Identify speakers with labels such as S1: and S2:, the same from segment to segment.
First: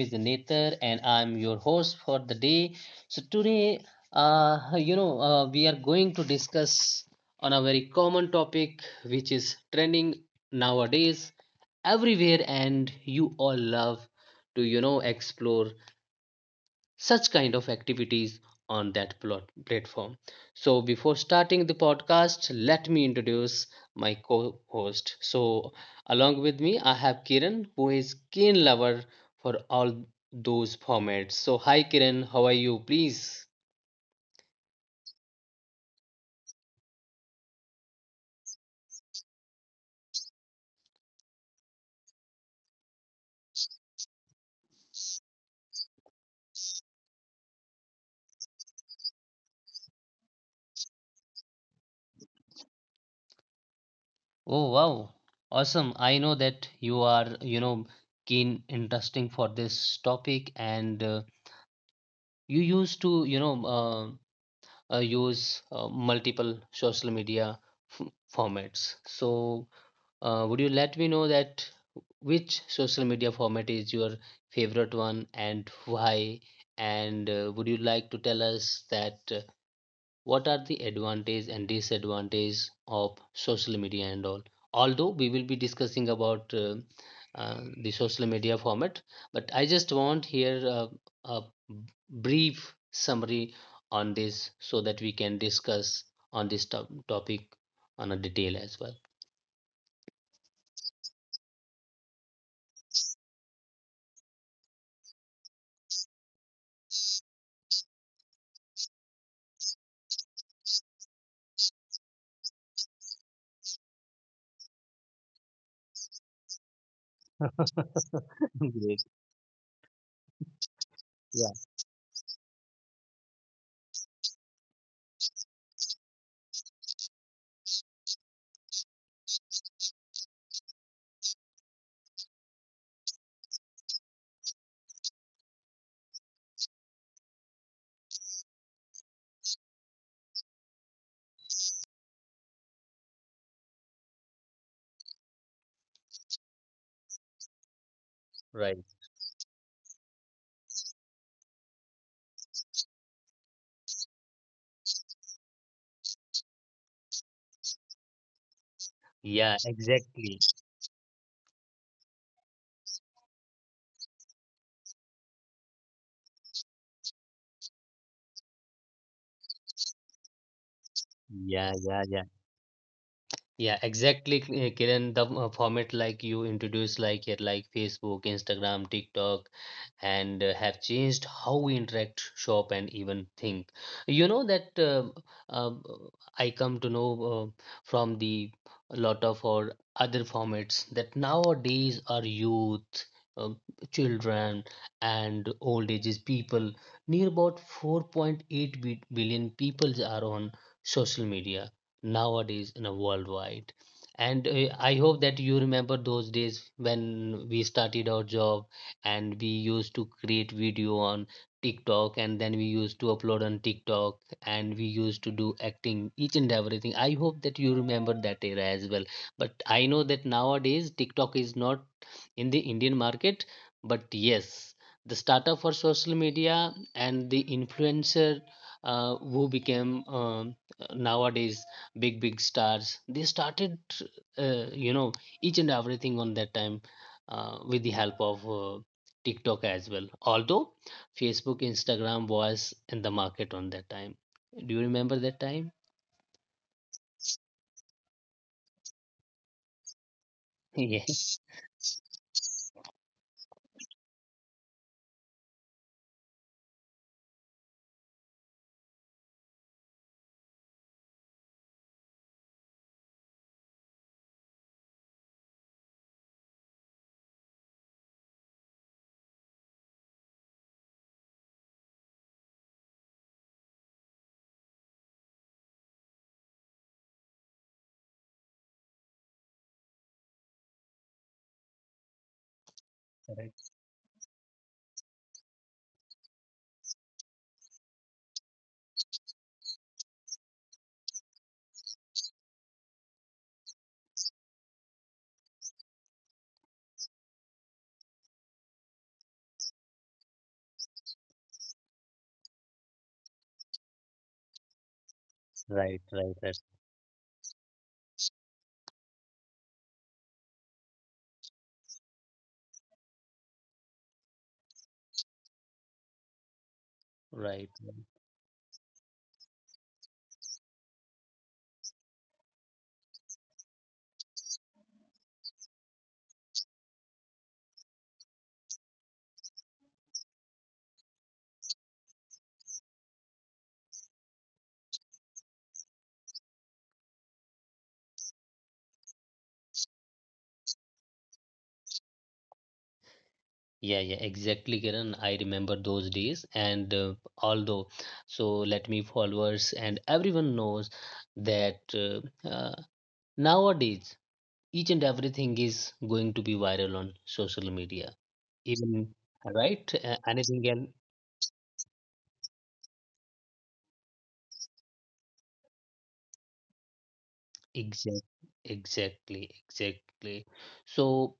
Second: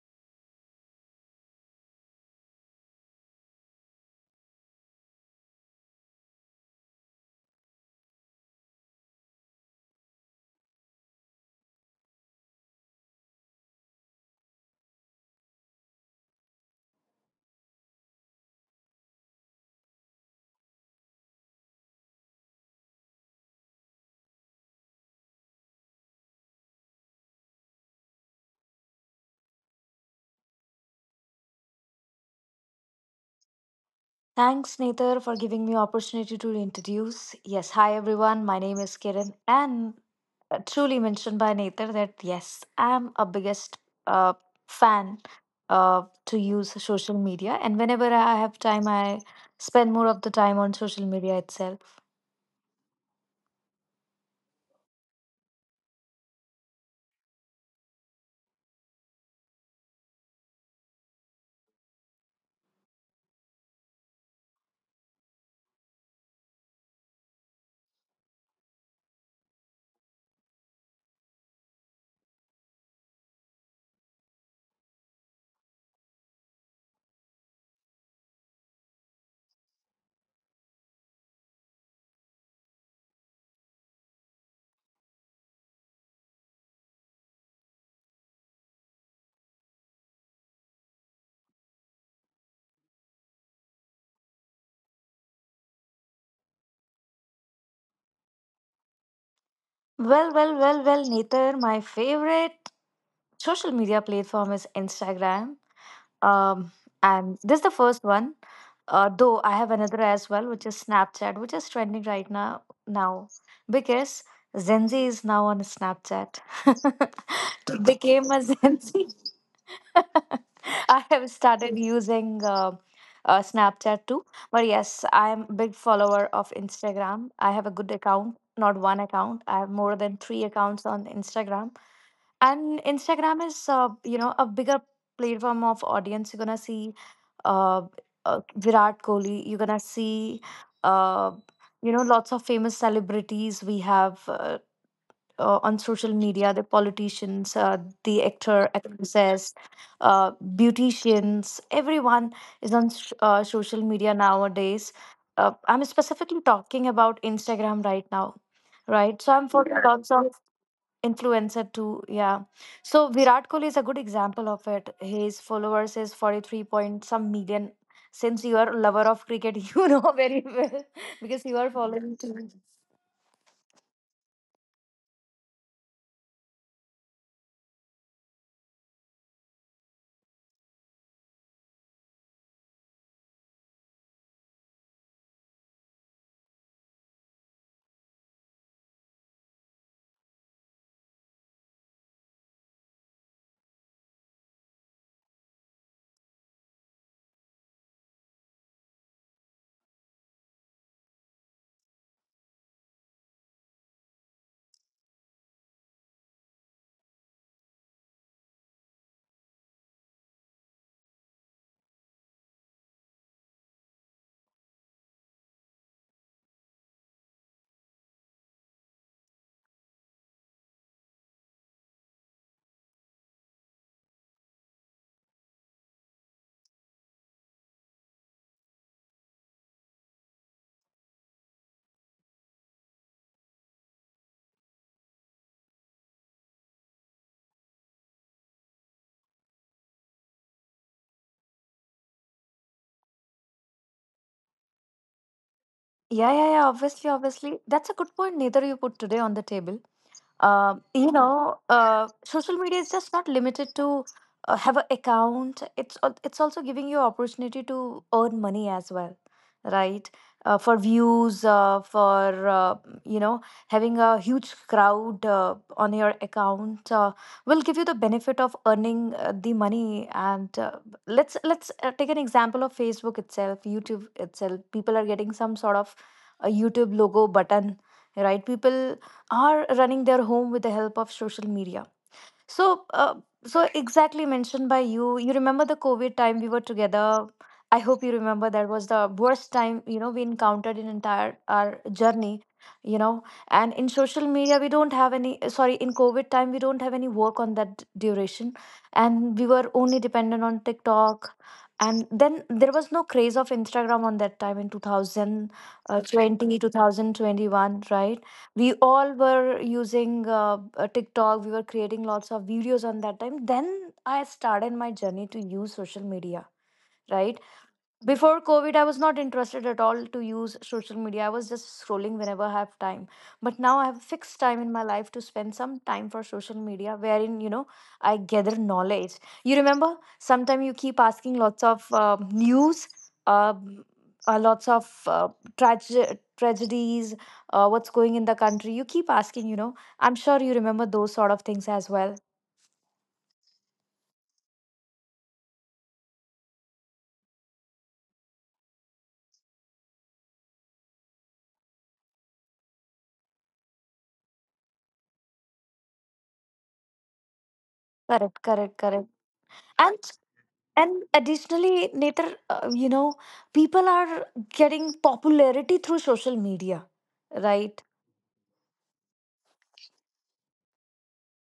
S1: is Nether and I'm your host for the day. So today, we are going to discuss on a very common topic which is trending nowadays everywhere and you all love to explore such kind of activities on that platform. So before starting the podcast, let me introduce my co-host. So along with me, I have Kiran, who is keen lover for all those formats. So hi Kiran, how are you? Please.
S2: Thanks, Nether, for giving me opportunity to introduce. Yes, hi everyone. My name is Kiran, and truly mentioned by Nether that yes, I'm a biggest uh, fan to use social media, and whenever I have time, I spend more of the time on social media itself.
S1: Oh wow, awesome. I know that you are, keen interesting for this topic, and you used to, use multiple social media f- formats. So, would you let me know that which social media format is your favorite one and why? And would you like to tell us that what are the advantage and disadvantage of social media and all? Although we will be discussing about the social media format, but I just want here a b- brief summary on this so that we can discuss on this topic on a detail as well.
S2: Well, Nether, my favorite social media platform is Instagram. Um, and this is the first one. Though I have another as well, which is Snapchat, which is trending right now because Gen Z is now on Snapchat. Became a Gen Z. I have
S1: Yeah.
S2: started using Snapchat too. But yes, I am a big follower of Instagram. I have a good account, not one account. I have more than three accounts on Instagram, and Instagram is a bigger platform of audience. You're gonna see uh, Virat Kohli. You're gonna see uh lots of famous celebrities we have on social media, the politicians, the actor,
S1: Right.
S2: actresses, uh, beauticians, everyone is on social media nowadays. I'm specifically talking about Instagram right now, right? So I'm
S1: Yeah,
S2: following lots of
S1: exactly.
S2: influencer too, yeah. So Virat Kohli is a good example of it. His followers is 43 point some million. Since you are a lover of cricket, you know very well because you are
S1: Yeah,
S2: following
S1: yeah,
S2: too.
S1: yeah. Yeah, exactly, Kiran. The format like you introduced, like here, like Facebook, Instagram, TikTok, and have changed how we interact, shop, and even think. You know that um, I come to know from the lot of our other formats that nowadays our youth, um, children, and old ages people, near about 4.8 billion people are on social media nowadays in a worldwide. And I hope that you remember those days when we started our job and we used to create video on TikTok, and then we used to upload on TikTok, and we used to do acting each and everything. I hope that you remember that era as well. But I know that nowadays TikTok is not in the Indian market, but yes, the startup for social media and the influencer who became nowadays big stars, they started uh, you know each and everything on that time with the help of TikTok as well. Although Facebook, Instagram was in the market on that time. Do you remember that time?
S2: Yeah, yeah, yeah, obviously, obviously, that's a good point, Neither, you put today on the table. Um, you know,
S1: Yes,
S2: uh, social media is just not limited to have an account. It's also giving you opportunity to earn money as well, right? For views, for you know, having a huge crowd on your account will give you the benefit of earning the money. And let's take an example of Facebook itself, YouTube itself. People are getting some sort of a YouTube logo button, right? People are running their home with the help of social media. So, uh, so
S1: correct.
S2: exactly mentioned by you. You remember the COVID time we were together. I hope you remember that was the worst time we encountered in entire our journey. You know, and in social media we don't have any. Sorry, in COVID time we don't have any work on that duration, and we were only dependent on TikTok. And then there was no craze of Instagram on that time in
S1: Right, right,
S2: 2020,
S1: right.
S2: 2021, right? We all were using TikTok. We were creating lots of videos on that time. Then I started my journey to use social media, right?
S1: Right.
S2: Before COVID, I was not interested at all to use social media. I was just scrolling whenever I have time, but now I have a fixed time in my life to spend some time for social media, wherein I gather knowledge. You remember sometimes you keep asking lots of news, uh, lots of tragedies, what's going in the country. You keep asking, I'm sure you remember those sort of things as well.
S1: Yeah, yeah, exactly, Kiran. I remember those days, and although, so let me followers and everyone knows that uh, nowadays each and everything is going to be viral on social media.
S2: Correct, correct, correct.
S1: Even right,
S2: and
S1: anything else?
S2: And additionally, Nater, people are getting popularity through social media, right?
S1: Exactly, exactly, exactly. So,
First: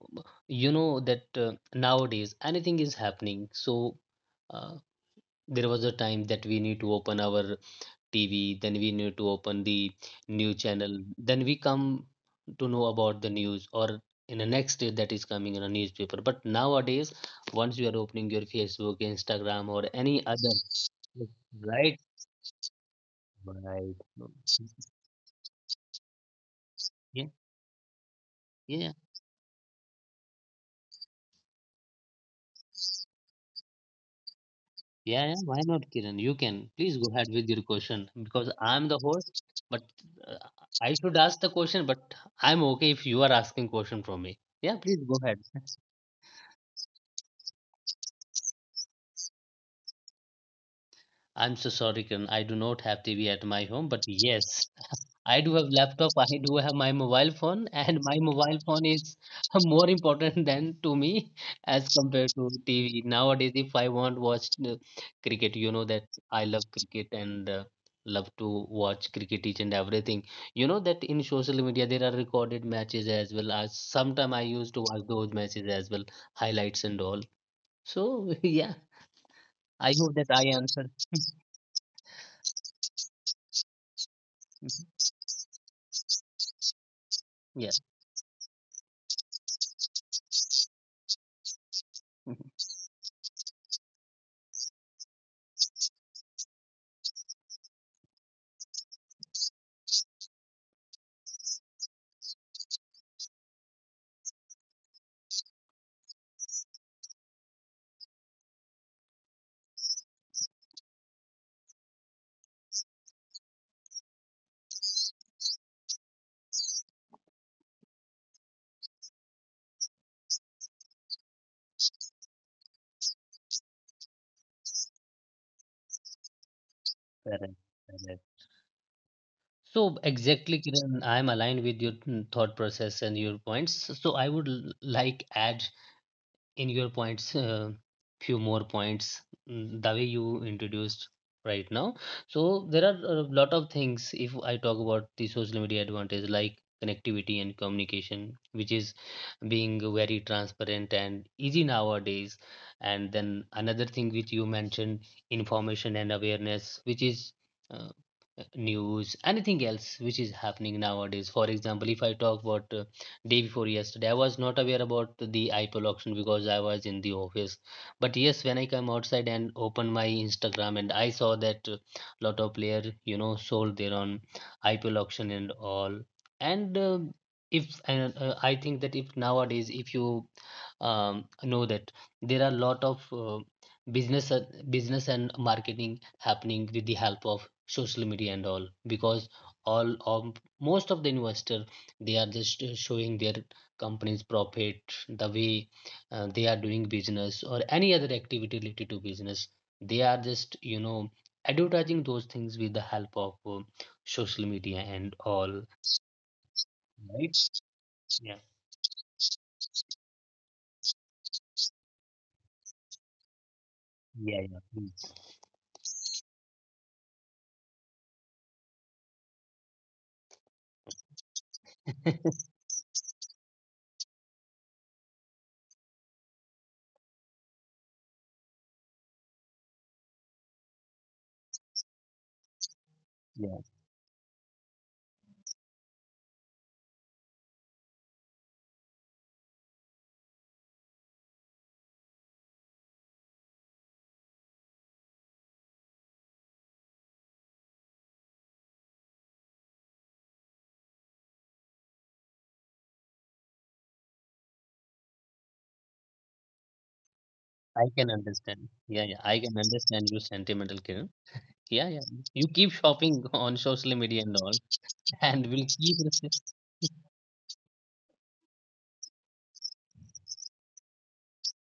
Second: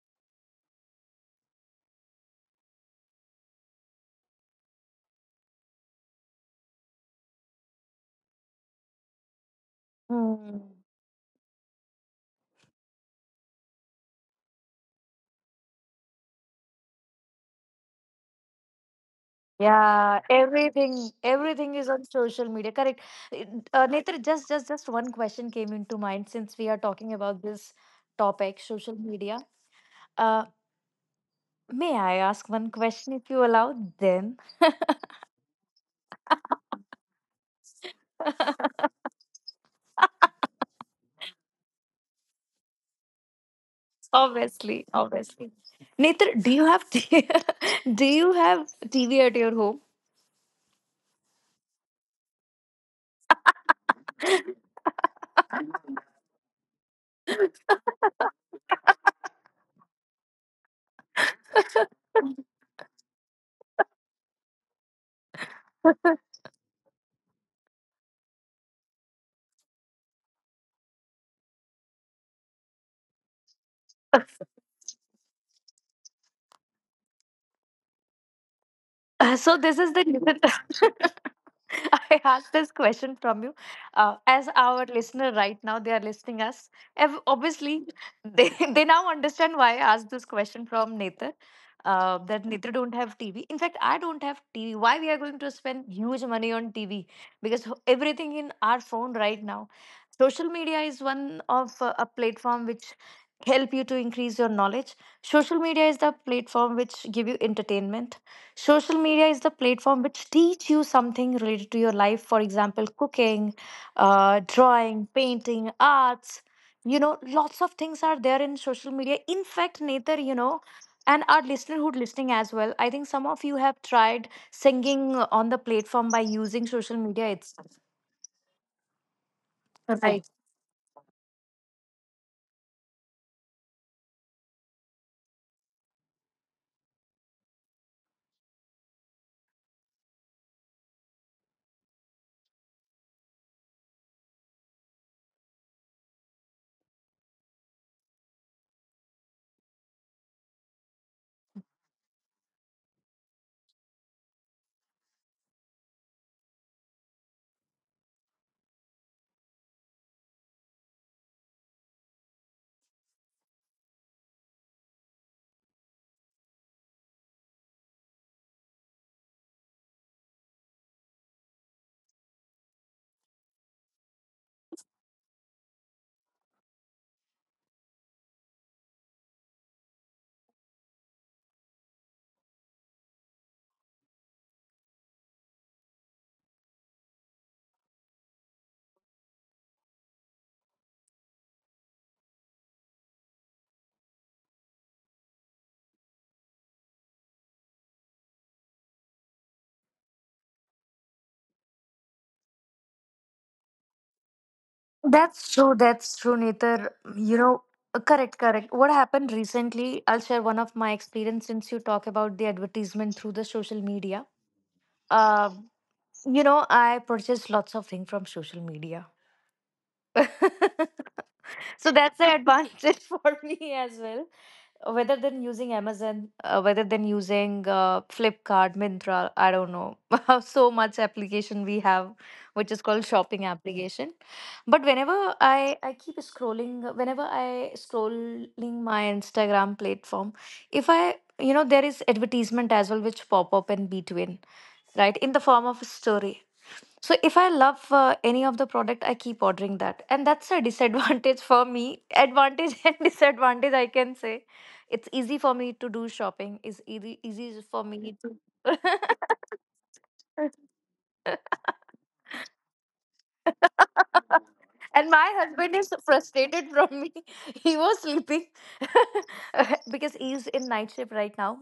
S1: you know that nowadays anything is happening. So, uh, there was a time that we need to open our TV, then we need to open the new
S2: Hmm.
S1: channel, then we come to know about the news or in the next day that is coming in a newspaper. But nowadays, once you are opening your Facebook, Instagram, or
S2: Yeah,
S1: any other,
S2: everything,
S1: like,
S2: everything is
S1: right,
S2: on social media. Correct.
S1: right,
S2: Netar, just one question came into mind since we are talking
S1: yeah,
S2: about this topic,
S1: yeah.
S2: social media. Uh, may I ask one question if you allow? Then,
S1: Yeah, yeah, why not, Kiran? You can. Please go ahead with your question because I'm the host, but uh, I should ask the question, but I'm okay if you are asking question from me. Yeah,
S2: obviously,
S1: please go ahead.
S2: obviously. Netar, do you have do you have TV at your home?
S1: I'm so sorry, Kiran. I do not have TV at my home, but yes, I do have laptop, I do have my mobile phone, and my mobile phone is more important than to me as compared to TV. Nowadays, if I want watch the cricket, you know
S2: Uh,
S1: that I love cricket, and love to watch cricket each and everything. You know that in social media there are recorded matches, as well as sometime I used to watch those matches as well, highlights and all. So yeah,
S2: so this
S1: I
S2: is the
S1: hope that I answered.
S2: reason I asked this question from you. As our listener right now, they are listening us.
S1: Yeah,
S2: Obviously, they, they now understand why I asked this question from Nether. That Nether don't have TV. In fact, I don't have TV. Why we are going to spend huge money on TV? Because everything in our phone right now, social media is one of a platform which help you to increase your knowledge. Social media is the platform which give you entertainment. Social media is the platform which teach you something related to your life. For example, cooking, drawing, painting, arts. Lots of things are there in social media. In fact, Nether, and our listener who's listening as well, I think some of you have tried singing on the platform by using social media
S1: correct.
S2: itself.
S1: Correct. So
S2: Right.
S1: exactly, Kiran, I'm aligned with your mm, thought process and your points. So I would like add in your points few more points mm, the way you introduced right now. So there are a lot of things if I talk about the social media advantage, like connectivity and communication, which is being very transparent and easy nowadays, and then another thing which you mentioned, information and awareness, which is uh, news anything else which is happening nowadays. For example, if I talk about day before yesterday, I was not aware about the IPL auction because I was in the office. But yes, when I come outside and open my Instagram, and I saw that lot of player, you know, sold their own IPL auction and all. And if and I think that if nowadays if you know that there are a lot of business uh, business and marketing happening with the help of social media and all, because all of most of the investor, they are just showing their company's profit, the way they are doing business, or any other activity related to business. They are just, you know, advertising those things with the help of social media and
S2: That's
S1: all.
S2: true. That's true, Nether.
S1: Right? Yeah.
S2: Correct, correct. What happened recently, I'll share one of my experience since you talk about the advertisement through the social media.
S1: Yeah, yeah,
S2: Um, I purchase lots of things from social media. So that's the
S1: please.
S2: advantage for me as well. Whether than using Amazon, whether than using Flipkart, Mintra, I don't know. So much application we have, which is called shopping
S1: Yeah,
S2: application. But whenever I keep scrolling, whenever I scrolling my Instagram platform, if I there is advertisement as well which pop up in between, right, in the form of a story. So if I love any of the product, I keep ordering that, and that's a disadvantage for me. Advantage and disadvantage, I can say. It's easy for me to do shopping. It's easy, easy
S1: I
S2: for
S1: can
S2: me
S1: understand.
S2: to.
S1: Yeah, yeah, I can understand you sentimental, Kiran. Yeah, yeah. You keep shopping on social media and all,
S2: And my
S1: and will
S2: husband
S1: keep.
S2: is frustrated from me. He was sleeping because he's in night shift right now.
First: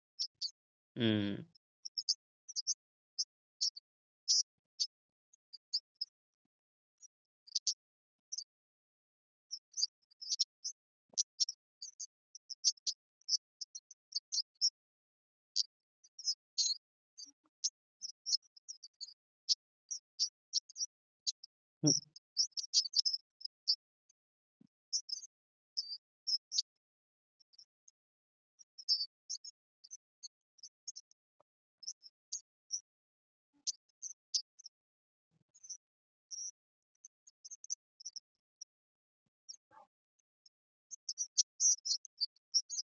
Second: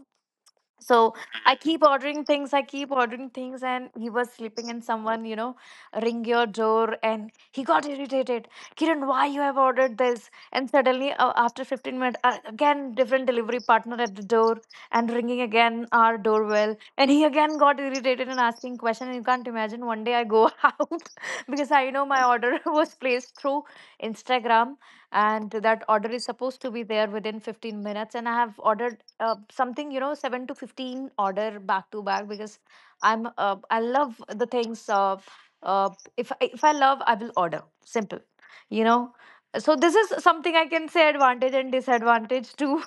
S2: So
S1: Mm.
S2: I keep ordering things, I keep ordering things, and he was sleeping, and someone, ring your door, and he got irritated. Kiran, why you have ordered this? And suddenly, after 15 minutes, again, different delivery partner at the door, and ringing again our doorbell, and he again got irritated and asking question. You can't imagine. One day I go out because I know my order was placed through Instagram, and that order is supposed to be there within 15 minutes, and I have ordered something 7 to 15 order back to back because I love the things uh, if I love, I will order. Simple, you know so this is something I can say advantage and disadvantage too.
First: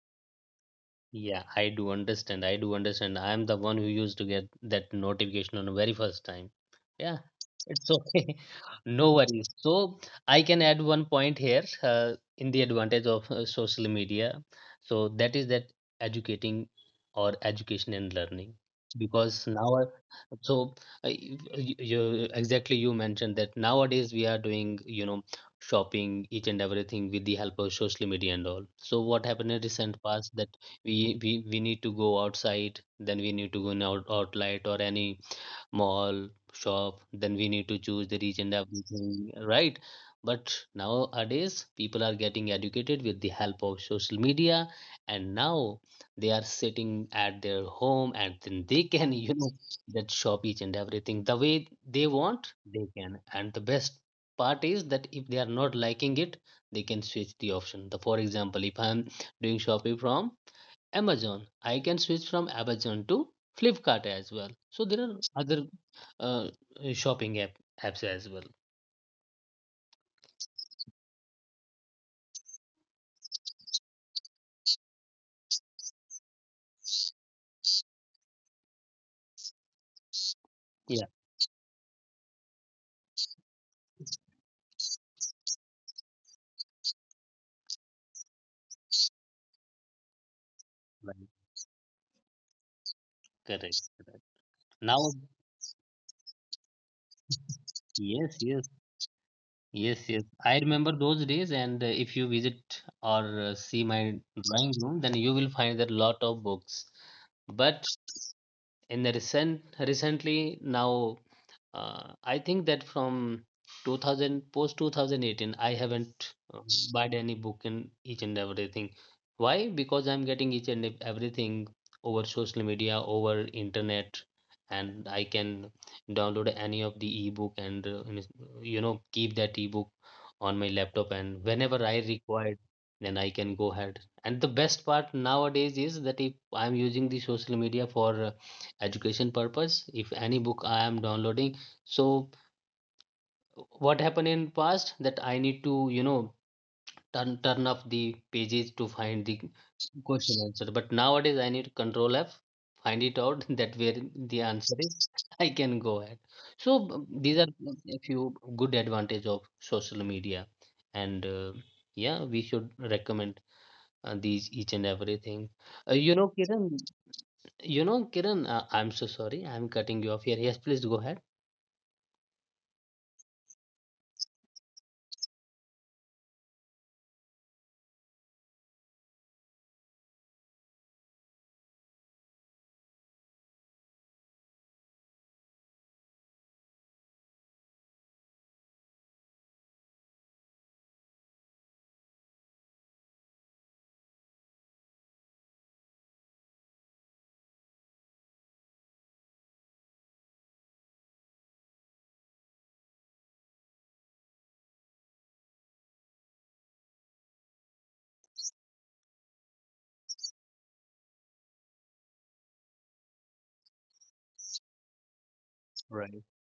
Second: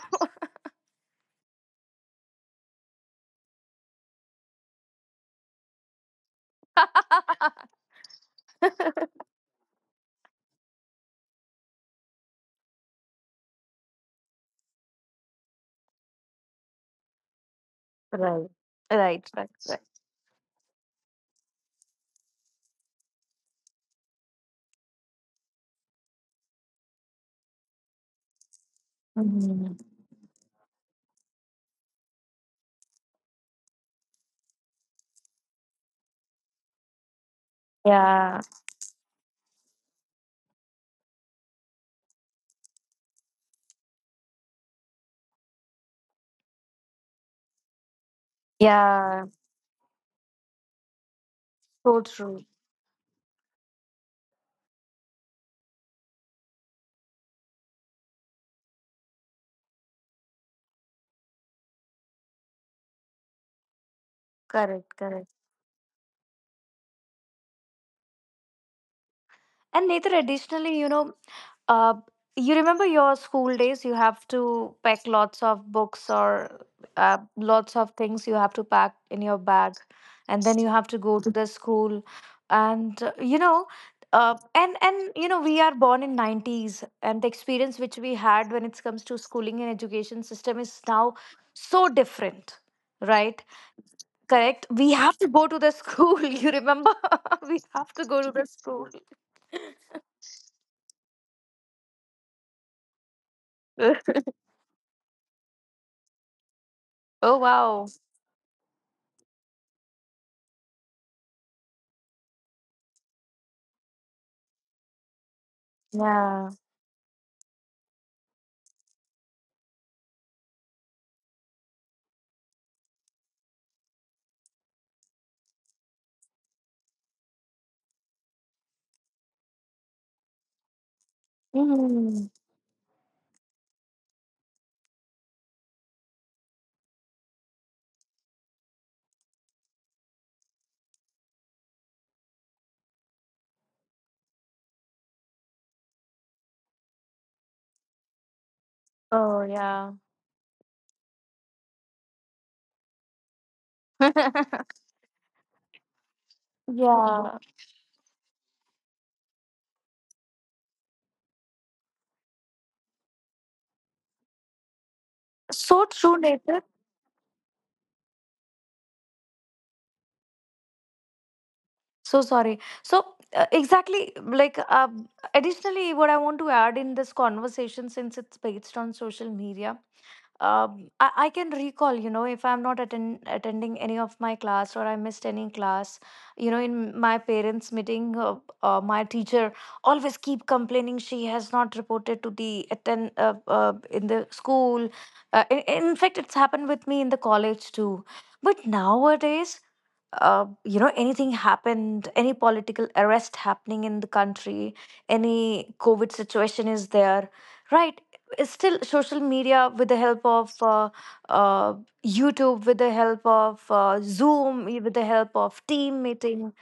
S1: Yeah, I do understand. I do understand. I am the one who used to get that notification on the very first time. Yeah, it's okay. No worries. So I can add one point here in the advantage of social media. So that is that educating or education and
S2: Right.
S1: learning.
S2: Right,
S1: Because
S2: right,
S1: now,
S2: right.
S1: so you, exactly you mentioned that nowadays we are doing, you know, shopping each and everything with the help of social media and all. So what happened in recent past that we need to go outside, then we need to go in out, outlet or any mall shop, then we need to choose the
S2: Yeah.
S1: region everything, right, but nowadays people are getting educated with the help of social media, and now they are sitting at their home, and then they can
S2: Yeah.
S1: you know that shop each and everything the way they
S2: So
S1: want
S2: true.
S1: they can. And the best part is that if they are not liking it, they can switch the option the, for example, if I'm doing shopping from Amazon, I can switch from Amazon to Flipkart as well. So there
S2: Correct.
S1: are
S2: Correct.
S1: other uh, shopping apps as well.
S2: And Neither, additionally, Uh, you remember your school days? You have to pack lots of books or lots of things you have to pack in your bag, and then you have to
S1: Yeah,
S2: go to the school, and we are born in nineties, and the experience which we had when it comes to schooling and education system is now
S1: right.
S2: so different, right?
S1: Correct. Correct.
S2: Correct. We
S1: Now,
S2: have to go to the school. You remember? We have to go to
S1: yes,
S2: the
S1: yes,
S2: school.
S1: yes, yes. I remember those days, and if you visit or see my drawing room, then you will find that lot of books.
S2: Oh,
S1: But
S2: wow!
S1: in the recent recently now, uh, I think that from 2000 post 2018, I haven't
S2: Yeah.
S1: bought any book in each and everything. Why? Because I'm getting each and everything over social media, over internet, and I can download any of the ebook, and it's- you know keep that ebook on my laptop, and whenever I
S2: Mm-hmm.
S1: required, then I can go ahead. And the best part nowadays is that if I'm using the social media for education purpose, if any book I am downloading, so what happened in past that I need to you know turn off the pages to find the
S2: Oh, yeah.
S1: question answer, but nowadays I need control F, find it out that where the answer is. I can go ahead. So these
S2: Yeah.
S1: are a few good advantage of social media, and yeah, we should recommend these each and everything.
S2: So
S1: uh, you
S2: true,
S1: know kiran
S2: Nathan.
S1: you know, Kiran, I'm so sorry. I'm cutting you off here. Yes, please go ahead.
S2: So sorry. So, exactly, like, additionally, what I want to add in this conversation, since it's based on social media, I can recall, if I'm not attending any of my class or I missed any class, in my parents' meeting, my teacher always keep complaining she has not reported to the attend in the school. In fact, it's happened with me in the college too. But nowadays, anything happened, any political arrest happening in the country, any COVID situation is there, right? It's still social media with the help of uh, YouTube, with the help of Zoom, with the help of team
S1: Right,
S2: meeting,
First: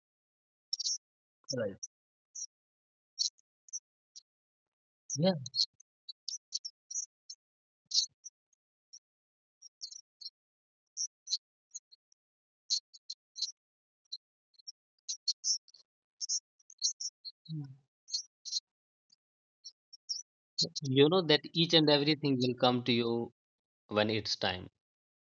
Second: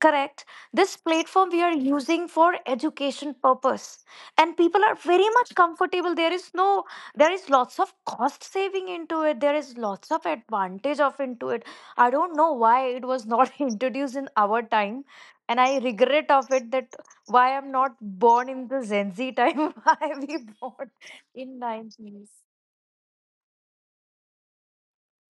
S2: correct, this platform we are
S1: right.
S2: using for education purpose, and people are very
S1: Yeah.
S2: much comfortable. There is no. There is lots of cost saving into it. There is lots of advantage of into it. I don't know why it was not introduced in our time, and I regret of it that why I'm not born in the Gen Z time. Why we born
S1: You know that
S2: in
S1: each and
S2: 90s?
S1: everything will come to you when it's time.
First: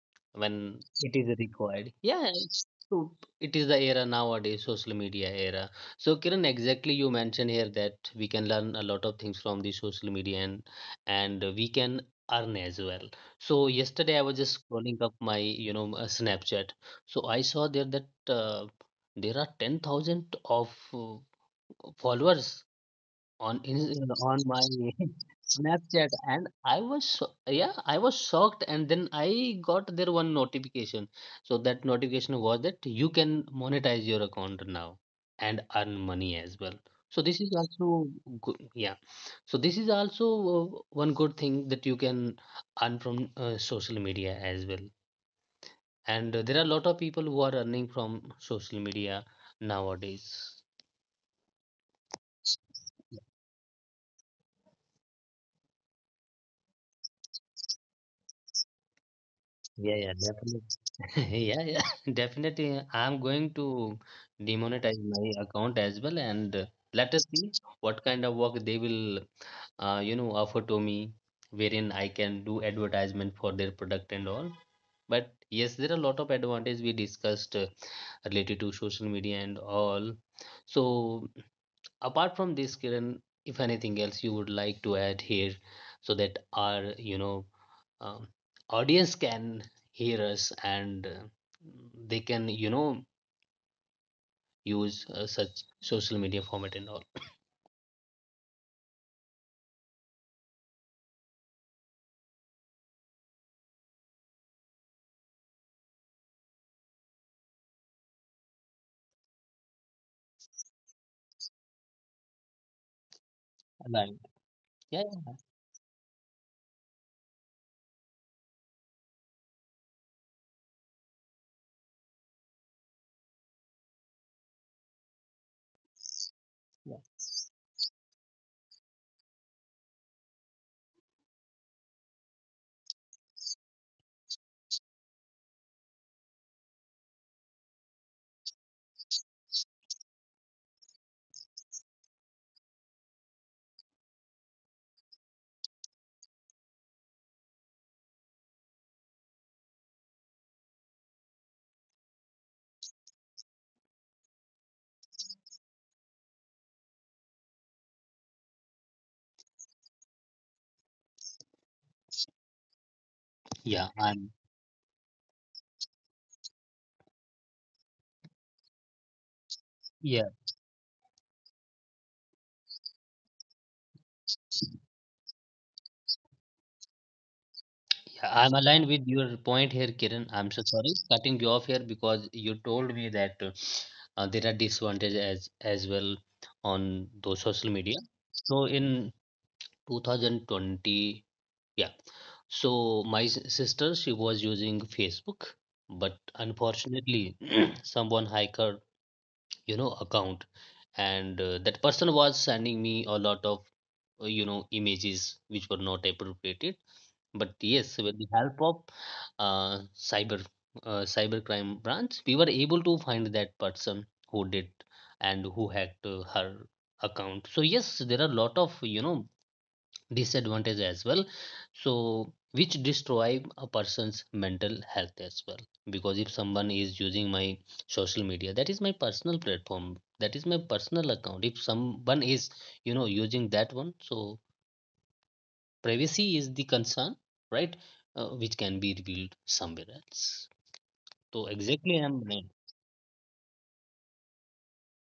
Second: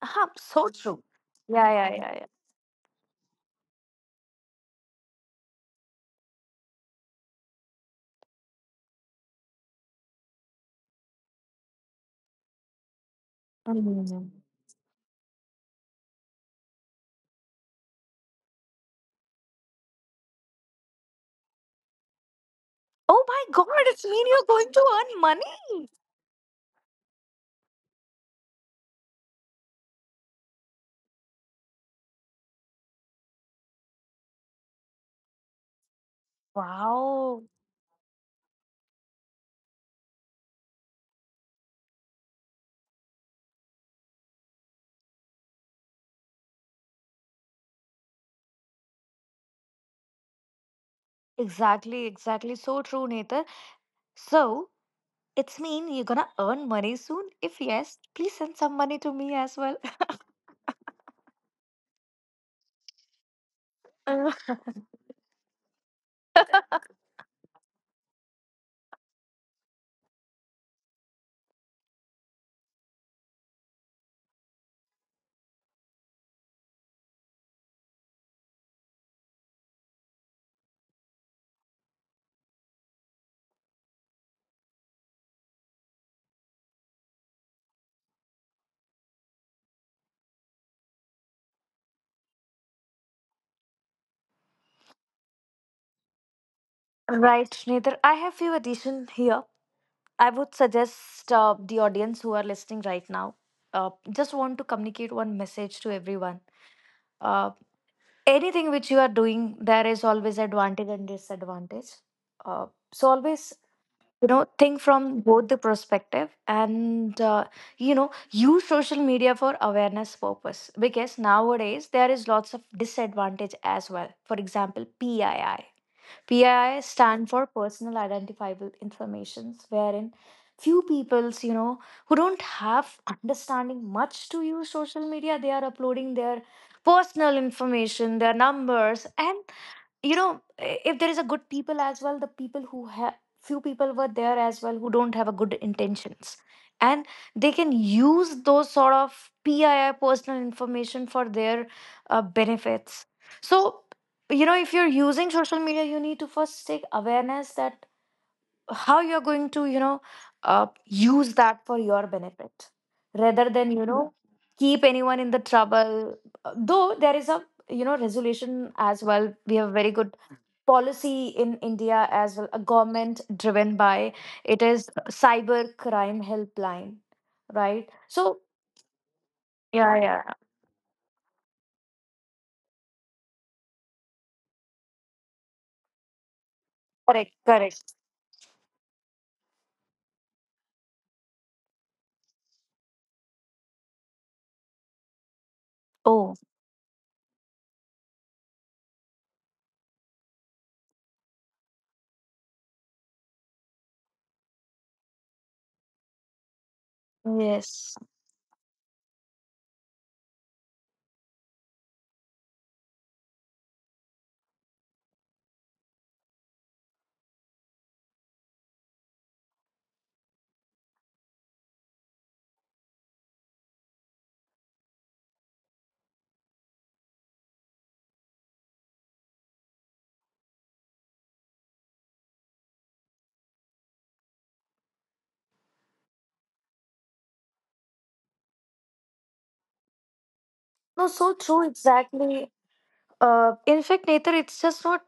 S2: Huh, so
S1: When
S2: true.
S1: it is
S2: Yeah,
S1: required.
S2: yeah, yeah,
S1: Yeah,
S2: yeah.
S1: it's true. It is the era nowadays, social media era. So, Kiran, exactly you mentioned here that we can learn a lot of things from the social media, and we can earn as well. So, yesterday I was
S2: Mhm.
S1: just scrolling up my, you know, Snapchat. So, I saw there that there are 10,000 of followers
S2: Oh my
S1: on
S2: god,
S1: in,
S2: it's mean
S1: on
S2: you're
S1: my
S2: going to earn money.
S1: Snapchat, and I was yeah, I was shocked, and then I got there one notification. So that notification was that you can monetize your account now and earn money as well. So this
S2: Wow,
S1: is also good, yeah. So this is also one good thing that you can earn from social media as well. And there are a lot of people who are earning from social media nowadays.
S2: exactly, exactly. So true, Nether. So it's mean you're gonna earn money soon? If yes, please send some money to me as well.
S1: Yeah, yeah, yeah, yeah, definitely. I'm going to demonetize my account as well, and let us see what kind of work they will, you know, offer to me, wherein I can do advertisement for their product and all. But yes, there are a lot of advantages we discussed related to social media and all. So apart from this, Kiran, if anything else you would like to add here, so that our, um, audience can hear us and they can use such social media format and all
S2: Right, Nether. I have few addition here. I would suggest the audience who are listening right now, just want to communicate one message to everyone. Uh, anything which you are doing, there is always advantage and disadvantage. So always
S1: aligned.
S2: think
S1: Yeah,
S2: from
S1: yeah,
S2: both the perspective and use social media for awareness purpose, because nowadays there is lots of disadvantage as well. For example, pii, pii
S1: yeah.
S2: stand for personal identifiable informations, wherein few peoples, who don't have understanding much to use social media, they are uploading their personal information, their numbers, and you know if there is a good people as well, the people who have, few people were there as well who don't have a good intentions, and they can use those sort of pii personal information for their benefits. So if you're using social media, you need to first take awareness that how you're going to use that for your benefit, rather than
S1: Yeah, I'm
S2: keep anyone in the trouble. Though there is a resolution as well, we have very good
S1: yeah,
S2: policy in India as well, a government driven by, it is cyber crime helpline, right? So
S1: yeah, I'm aligned with your point here,
S2: yeah, yeah,
S1: Kiran. I'm so sorry cutting you off here because you told me that there are disadvantages as well on
S2: correct,
S1: those social
S2: correct.
S1: media. So in 2020. Yeah. So my sister, she was using Facebook, but
S2: Oh
S1: unfortunately, someone hacked her, account, and that person was sending me a lot of images which were not appropriate. But
S2: yes,
S1: yes, with the help of uh, cyber cybercrime branch, we were able to find that person who did and who hacked her account. So yes, there are a lot of disadvantage as well, so which destroy a person's mental health as well, because if someone is using my social media, that is my personal platform, that is my personal account. If someone is using that one, so privacy is the concern, right? Which can be revealed somewhere else.
S2: no, so
S1: So
S2: true,
S1: exactly, I'm right.
S2: exactly. In fact, Nether, it's just not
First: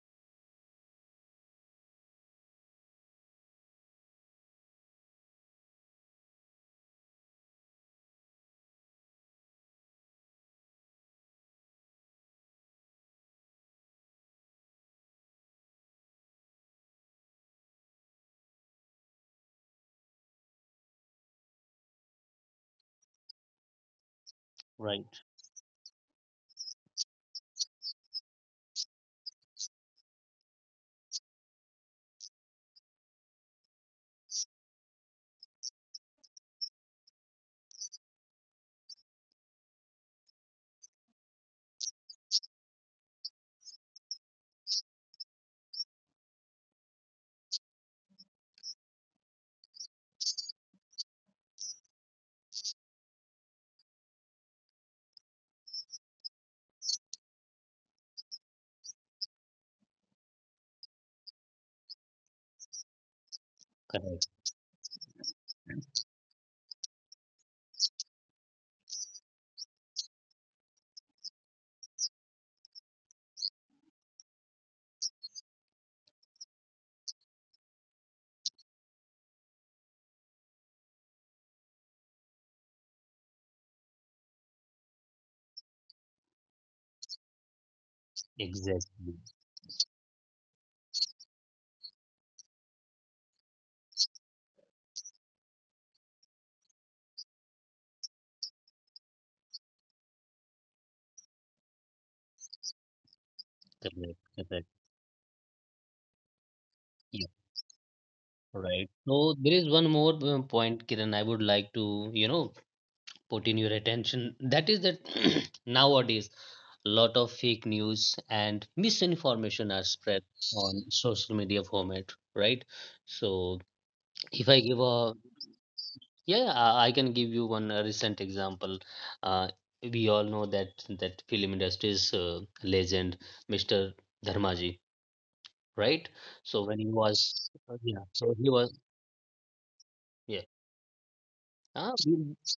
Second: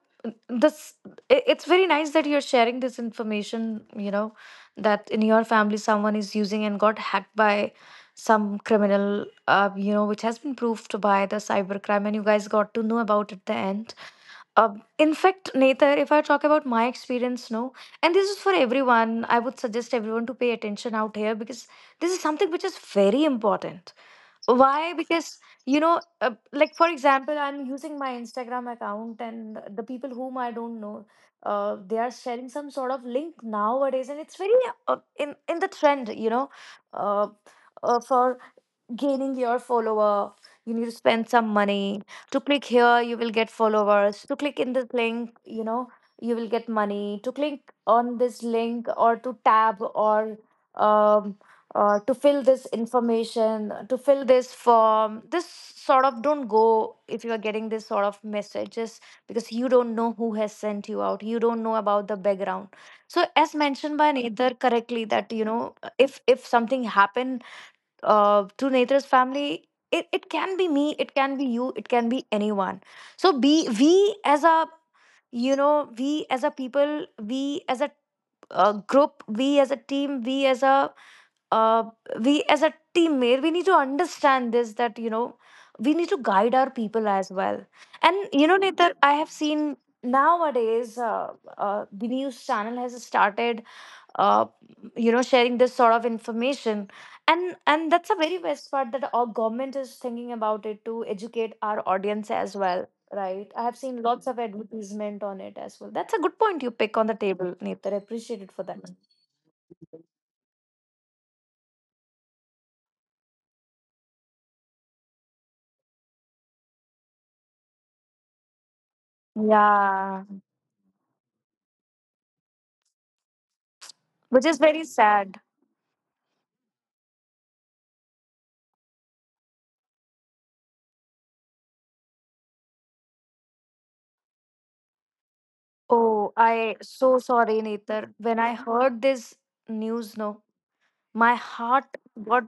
S2: this. It's very nice that you're sharing this information. You know that in your family someone is using and got hacked by some criminal, which has been proved by the cyber crime, and you guys got to know about at the end. Uh, in fact, Nether, if I talk about my experience, no, and this is for everyone, I would suggest everyone to pay attention out here, because this is something which is very important. Why?
S1: Right.
S2: Because, like for example, I'm using my Instagram account, and the people whom I don't know, they are sharing some sort of link nowadays, and it's very in the trend, uh, for gaining your follower, you need to spend some money. To click here, you will get followers. To click in this link, you will get money. To click on this link or to tab, or um, to fill this information, to fill this form, this sort of, don't go if you are getting this sort of messages, because you don't know who has sent you out. You don't know about the background. So as mentioned by
S1: Correct.
S2: Nidhar correctly, that if something happen to Netra's family, it can be me, it can be you, it can be anyone. So be we as a we as a people, we as a group, we as a team, uh, we as a teammate, we need to understand this, that we need to guide our people as well. And you know, Netra,
S1: Exactly.
S2: I have seen nowadays the news channel has started uh, sharing this sort of information, and that's a very best part, that our government is thinking about it to educate our audience as well, right? I have seen
S1: Correct,
S2: lots of
S1: correct.
S2: advertisement on it as well. That's a good point you pick on the
S1: Yeah,
S2: table, Neetar. I appreciate it for that.
S1: right. So there is one more point, Kiran, I would like to you know put in your attention. That is that nowadays, a lot of fake news and misinformation are spread
S2: Yeah,
S1: on social media format, right? So if
S2: which
S1: I
S2: is
S1: give
S2: very
S1: a,
S2: sad.
S1: yeah, I can give you one recent example. uh, we all know that that film industry's legend, Mr. Dharmaji, right?
S2: Oh,
S1: So when he
S2: I so
S1: was,
S2: sorry,
S1: yeah,
S2: Neetar.
S1: so he
S2: When I
S1: was,
S2: heard this news, no,
S1: yeah.
S2: my
S1: uh,
S2: heart got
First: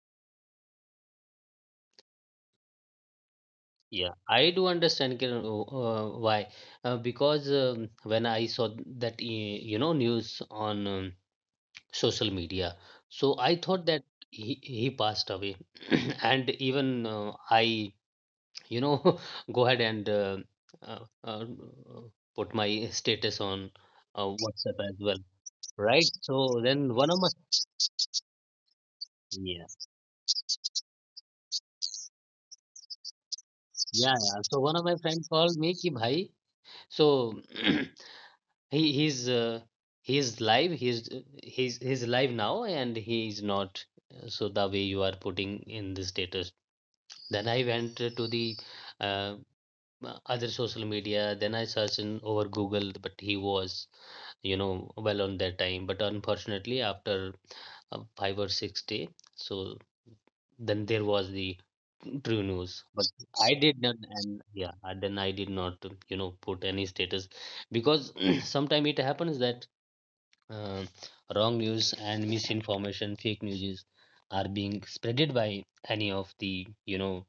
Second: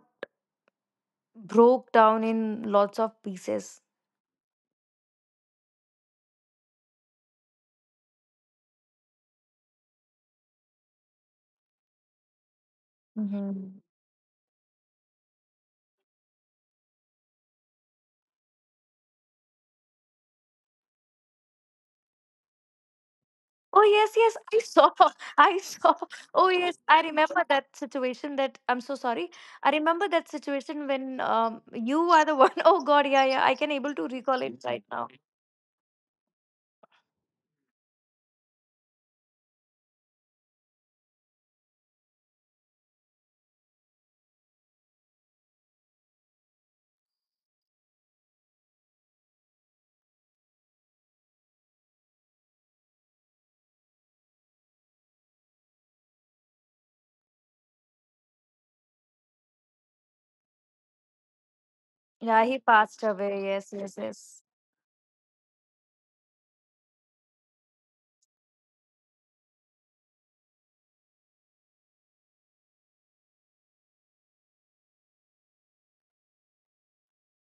S2: broke down in lots of pieces.
S1: Yeah, I do understand Kiran, why. Because when I saw that, news on social media, so I thought that he passed away. And even I, you know, go ahead and uh, uh, put my status on
S2: Oh yes, yes. I
S1: WhatsApp
S2: saw.
S1: as well,
S2: I saw.
S1: right?
S2: Oh
S1: So
S2: yes,
S1: then
S2: I
S1: one of my,
S2: remember that situation. That I'm so sorry.
S1: yeah,
S2: I remember that situation when you are the one. Oh God, yeah, yeah. I can able to
S1: yeah,
S2: recall
S1: yeah.
S2: it
S1: So
S2: right
S1: one of
S2: now.
S1: my friend called me, ki bhai, so He's he's live. He's he's live now, and he's not. So the way you are putting in the status, then I went to the uh, other social media. Then I searched in over Google, but he was, well on that time. But unfortunately, after 5 or 6 day, so then there was the
S2: Yeah,
S1: true
S2: he
S1: news.
S2: passed
S1: But
S2: away.
S1: I
S2: Yes, yes,
S1: did not,
S2: yes.
S1: and yeah, and then I did not, put any status, because sometime it happens that uh, wrong news and misinformation, fake news is, are being spreaded by any of the,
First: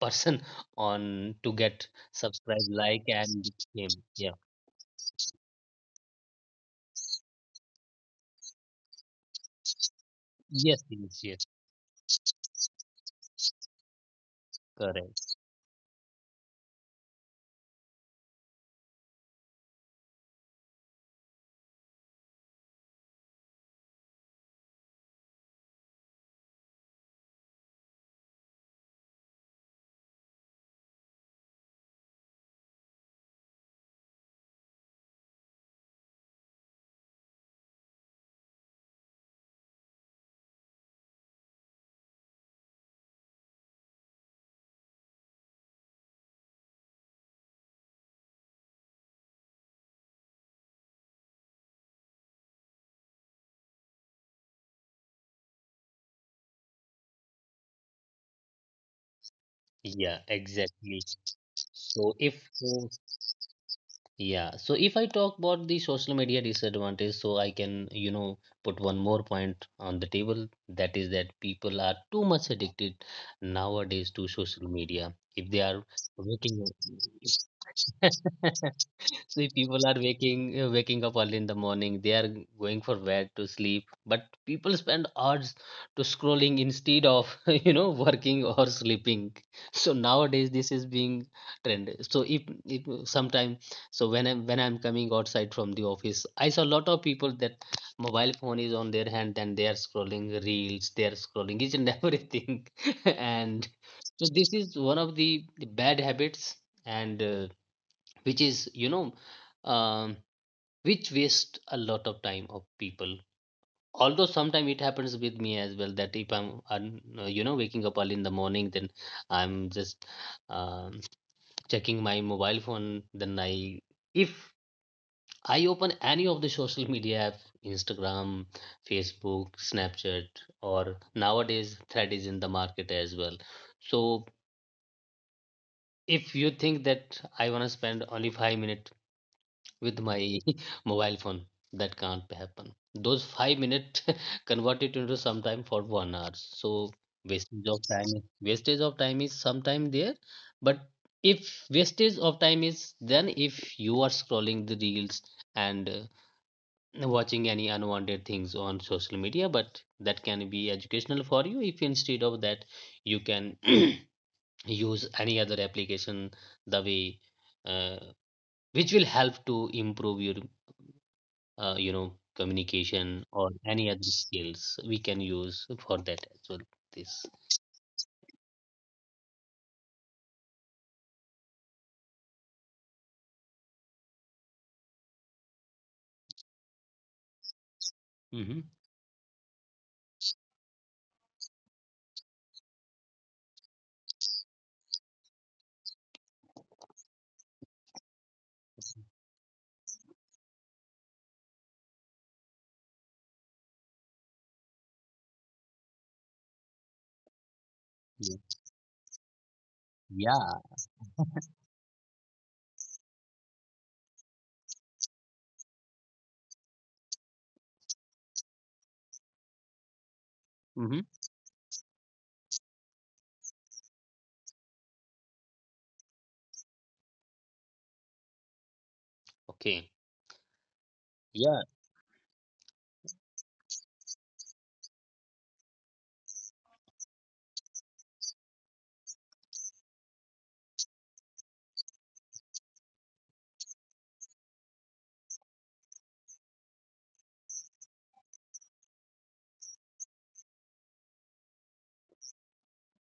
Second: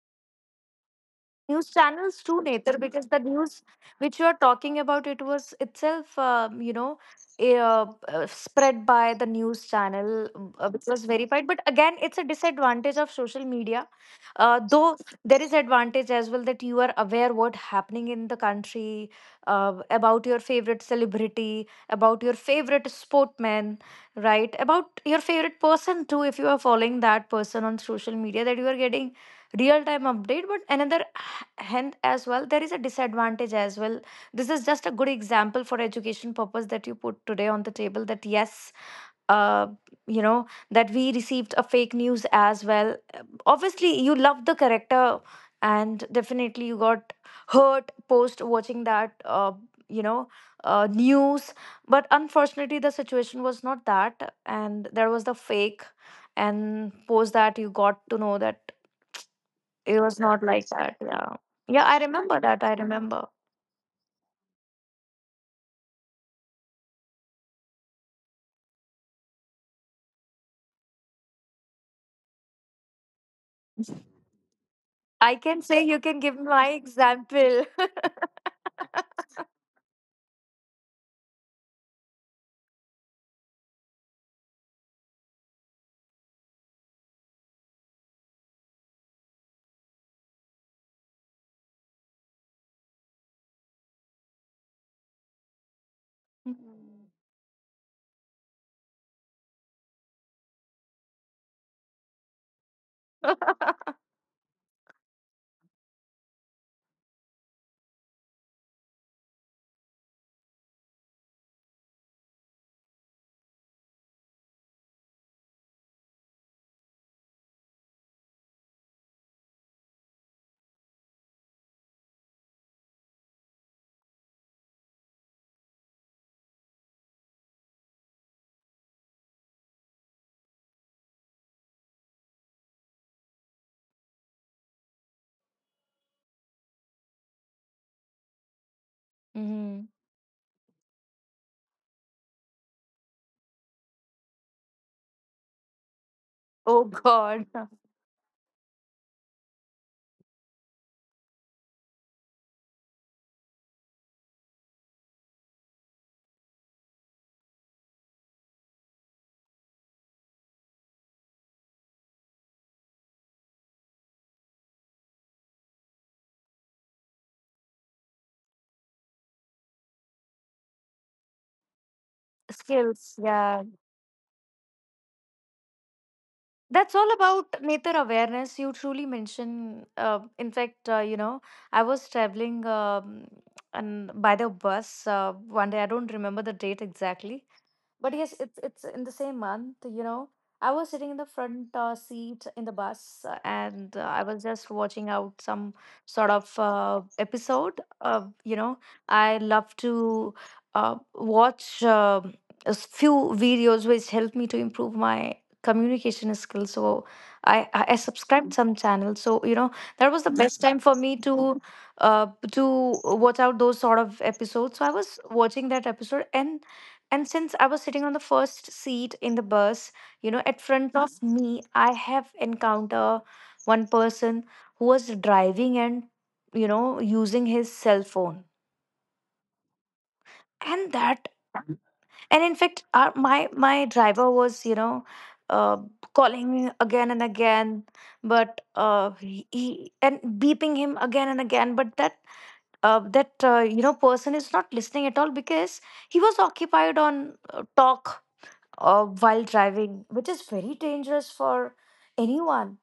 S1: person on to
S2: News
S1: get
S2: channels too,
S1: subscribe,
S2: Nether,
S1: like,
S2: because the
S1: and
S2: news
S1: him.
S2: which you
S1: Yeah.
S2: are talking about, it was itself, spread by the news channel, which
S1: Yes,
S2: was
S1: yes, yes.
S2: verified, but again it's a disadvantage of social media. Though
S1: Correct.
S2: there is advantage as well, that you are aware what happening in the country, about your favorite celebrity, about your favorite sportman, right? About your favorite person too, if you are following that person on social media, that you are getting real time update. But another, and as well, there is a disadvantage as well. This is just a good example for education purpose that you put today on the table, that yes, uh, that we received a fake news as well. Obviously you love the character, and definitely you got hurt post watching that, you know news, but unfortunately the situation was not that, and there was the fake, and post that you got to know that it
S1: Yeah,
S2: was not like
S1: exactly.
S2: that. Yeah. Yeah, I
S1: So if
S2: remember that.
S1: uh,
S2: I remember.
S1: yeah, so if I talk about the social media disadvantage, so I can, put one more point on the table. That is that people are too much addicted nowadays to social media.
S2: I
S1: If they
S2: can
S1: are
S2: say you can give
S1: waking,
S2: my example.
S1: see, people are waking waking up early in the morning. They are going for bed to sleep, but people spend hours to scrolling instead of working or sleeping. So nowadays, this is being trend. So if sometime, so when I'm coming outside from the office, I saw a lot of people that mobile phone is on their hand, and they are scrolling reels, they are scrolling each and everything, and so this is one of the bad habits, and which is um, which waste a lot of time of people, although sometimes it happens with me as well that if I'm waking up early in the morning, then I'm just, um, checking my mobile phone, then I if I open any of the social media app, Instagram, Facebook, Snapchat, or nowadays Thread is in the market as well. So if you think that I wanna spend only 5 minutes with
S2: Mhm.
S1: my mobile phone, that can't happen. Those 5 minutes convert it into sometime for 1 hour. So
S2: Oh God.
S1: wastage of time is sometime there, but if wastage of time is, then if you are scrolling the reels, and watching any unwanted things on social media, but that can be educational for you. If instead of that, you can use any other application the way, uh, which will help to improve your communication
S2: Skills.
S1: or
S2: Yeah.
S1: any other skills we can use for that as well.
S2: That's all
S1: This.
S2: about nature awareness. You truly mention. In fact, I was traveling and by the bus one day. I don't remember the date exactly. But yes,
S1: Mm-hmm.
S2: it's in the same month, you know. I was sitting in the front seat in the bus, and I was just watching out some sort of episode. I love to watch few videos which help me to improve my communication skills. So I
S1: Yeah,
S2: subscribed some channels. So you know, that was the
S1: yeah.
S2: best time for me uh, to watch out those sort of episodes. So I was watching that episode, and since I was sitting on the first seat in the bus, you know, at
S1: Mm-hmm.
S2: front of me I have encounter one person who was driving, and you know, using his cell phone,
S1: Okay.
S2: and that,
S1: Yeah.
S2: and in fact our, my driver was uh, calling me again and again, but he and beeping him again and again, but that that person is not listening at all, because he was occupied on talk while driving, which is very dangerous for anyone.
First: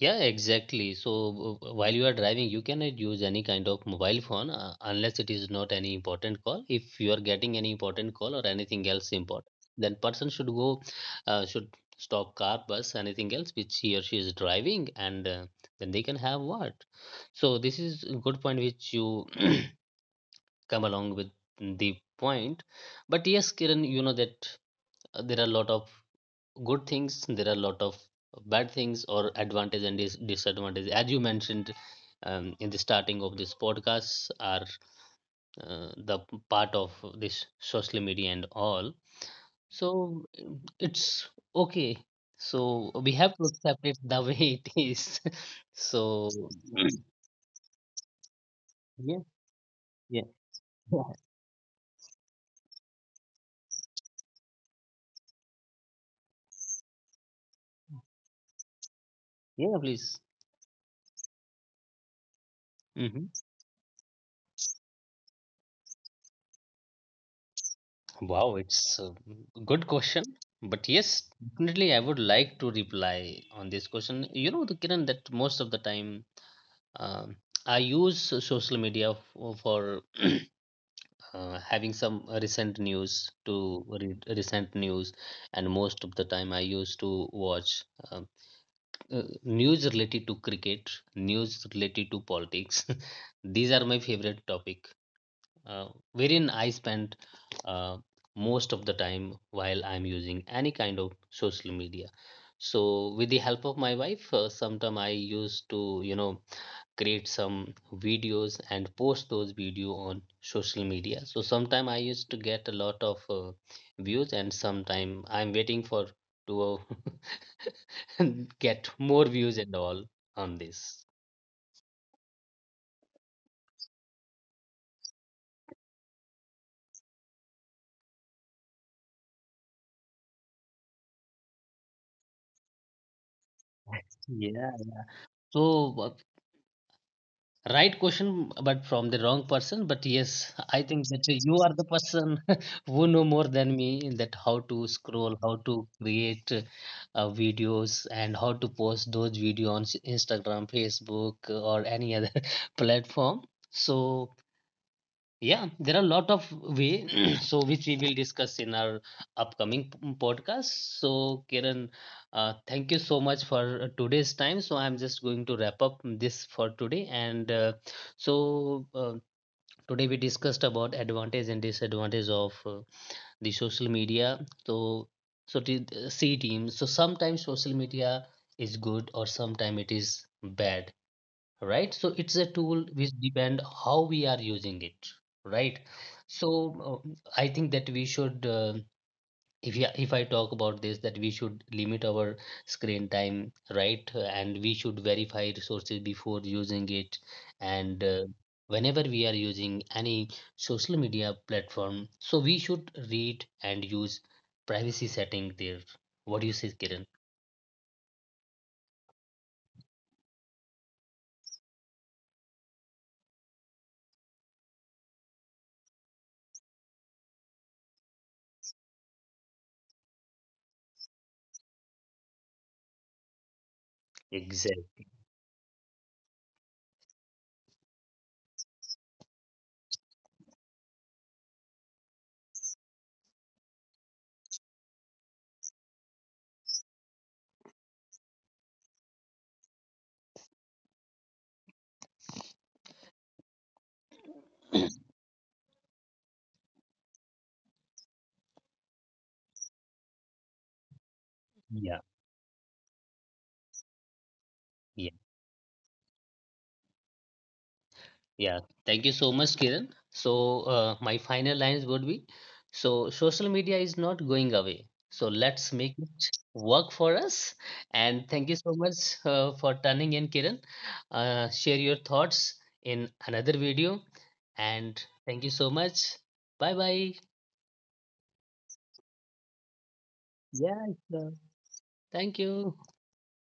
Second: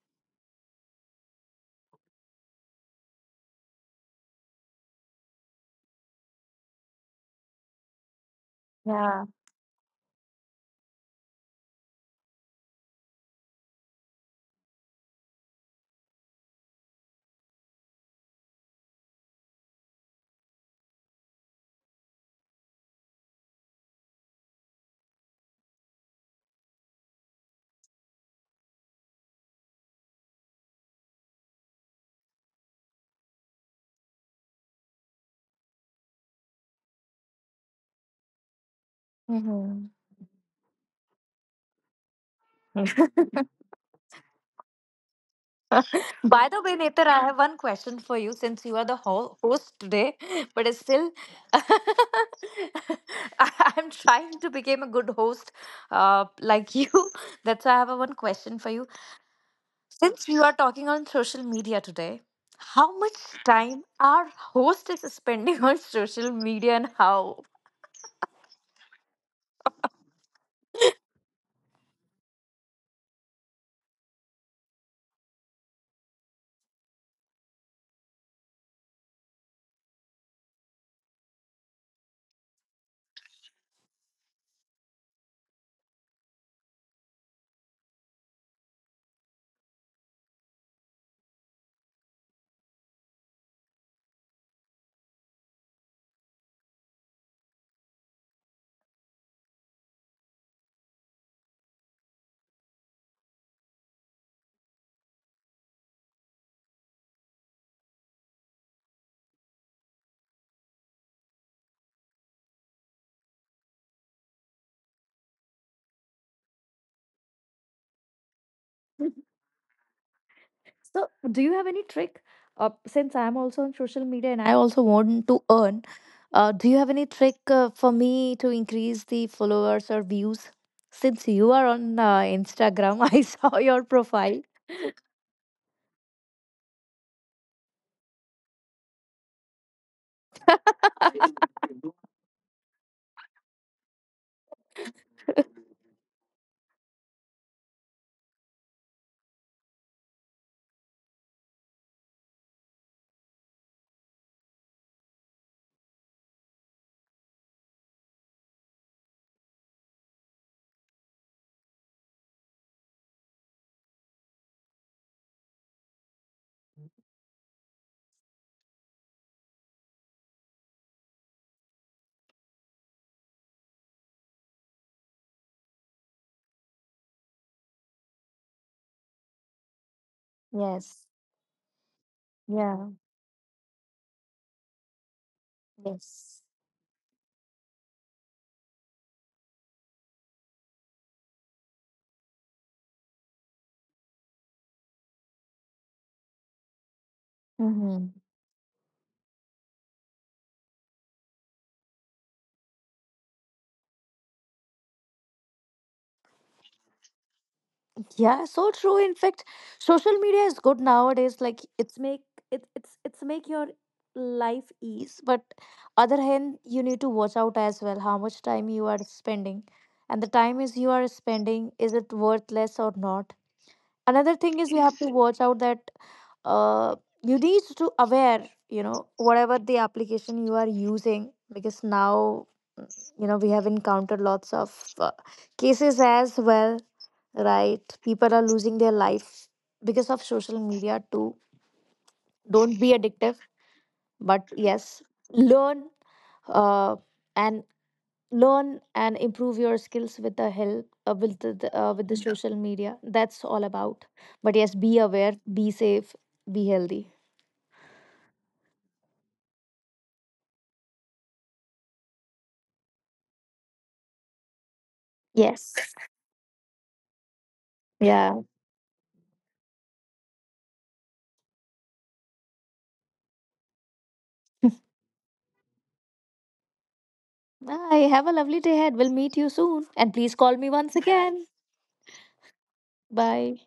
S1: Yeah, exactly. So while you are driving, you cannot use any kind of mobile phone, unless it is not any important call. If you are getting any important call or anything else
S2: Yeah.
S1: important, then person should go, should stop car, bus, anything else which he or she is driving, and then they can have what. So this is a good point which you come along with the point. But yes, Kiran, you know that there are a lot of good things, there are a lot of bad things, or advantage and disadvantage, as you mentioned in the starting of this podcast, are the part of this social media and all.
S2: Hmm.
S1: So it's okay. So we have to accept it the way it is. So
S2: By the way, Netar, I have one question for you since you are the
S1: yeah,
S2: host today,
S1: yeah,
S2: but it's still,
S1: yeah,
S2: I- I'm trying to become a good host like you. That's why I have a one question for you.
S1: yeah, please.
S2: Since you are talking on social media today, how
S1: Mm-hmm.
S2: much time our host is spending on social media and how?
S1: Wow, it's a good question. But yes, definitely, I would like to reply on this question. You know, the Kiran, that most of the time, um I use social media for, having some recent news to read recent news, and most of the time I used to watch, um, news related to cricket, news related to politics. These are my favorite topic, uh, wherein I spend uh, most of the time while I'm using any kind of social media. So, with the help of my wife, sometime I used to, create some videos and post those video on social media. So, sometime I used to get a lot of views, and sometime I'm waiting for to uh, get more views and all on
S2: So,
S1: this.
S2: do you have any trick? Since I'm also on social media and I also want to earn, do you have any trick for me to increase the followers or views? Since you are on Instagram, I saw your profile.
S1: Yeah. Yeah. So, right question, but from the wrong person. But yes, I think that you are the person who know more than me in that, how to scroll, how to create videos, and how to post those videos on Instagram, Facebook, or any other platform. So yeah, there are a lot of way. So which we will discuss in our upcoming podcast. So Kiran, thank you so much for today's time. So I'm just going to wrap up this for today, and so, today we discussed about advantage and disadvantage of the social media. So so to c team, so sometimes social media is good or sometimes it is bad,
S2: Yes.
S1: right? So it's a
S2: Yeah.
S1: tool which depend how we are using it, right?
S2: Yes.
S1: So I think that we should, if yeah, if I talk about this, that we should limit our screen time, right? And we should verify resources before using it, and whenever we are using any social media platform, so we should read and use privacy setting there. What do you say, Kiran?
S2: Yeah, so true. In fact, social media is good nowadays. Like it's make it's make your life ease. But other hand, you need to watch out as well how much time you are spending. And the time is you are spending, is it worthless or not? Another thing is you have to
S1: Exactly.
S2: watch out that uh you need to aware, you know, whatever the application you are using, because now you know we have encountered lots of uh, cases as well, right? People are losing their life because of social media too. Don't be addictive, but yes, learn uh, and learn and improve your skills with the help with
S1: Yeah.
S2: the Yeah. social media. That's all about. But yes, be aware, be safe, be healthy.
S1: Yeah, thank you so much, Kiran. So, my final lines would be, so social media is not going away. So,
S2: Yes.
S1: let's make it work for us. And
S2: Yeah.
S1: thank you so much for turning in, Kiran. Share your thoughts in another video. And thank you so much. Bye bye.
S2: I have a lovely day ahead. We'll meet you soon, and please call me once
S1: Yeah, sure.
S2: again.
S1: Thank you.
S2: Bye.